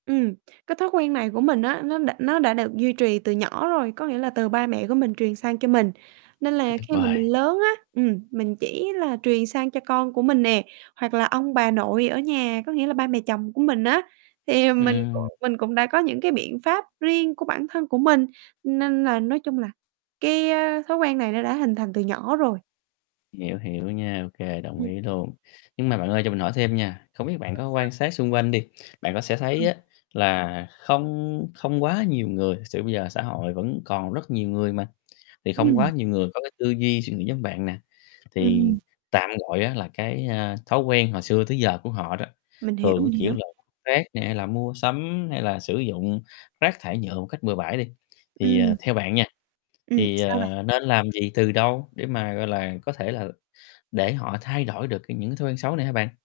Ừm. Cái thói quen này của mình á nó đã nó đã được duy trì từ nhỏ rồi, có nghĩa là từ ba mẹ của mình truyền sang cho mình. Nên Quá là tuyệt khi mà vời. mình lớn á, ừm, mình chỉ là truyền sang cho con của mình nè, hoặc là ông bà nội ở nhà, có nghĩa là ba mẹ chồng của mình á, thì, ờ, mình c Ừm. mình cũng đã có những cái biện pháp riêng của bản thân của mình, nên là nói chung là cái, ơ, thói quen này nó đã hình thành từ nhỏ rồi. Hiểu, hiểu nha, ô kê, đồng Ừm. ý luôn. Nhưng mà bạn ơi cho mình hỏi thêm nha, không biết bạn Rồi có sao? quan sát xung quanh đi, bạn có sẽ thấy Ừm. á, là không không quá nhiều người, thực sự bây giờ xã hội vẫn còn rất nhiều người mà, thì không quá Ừm. nhiều người có cái tư duy, suy nghĩ giống bạn nè, thì Ừm. tạm gọi á là cái, a, thói quen hồi xưa tới giờ của họ đó, Mình hiểu, thường cái, mình kiểu hiểu. là rác nè, hay là mua sắm, hay là sử dụng rác thải nhựa một cách bừa bãi đi, thì, ờ, Ừm. theo bạn nha, Ừm, thì, sao vậy? ờ, nên làm gì từ đâu để mà, gọi là, có thể là để họ thay đổi được cái những cái thói quen xấu này hả bạn?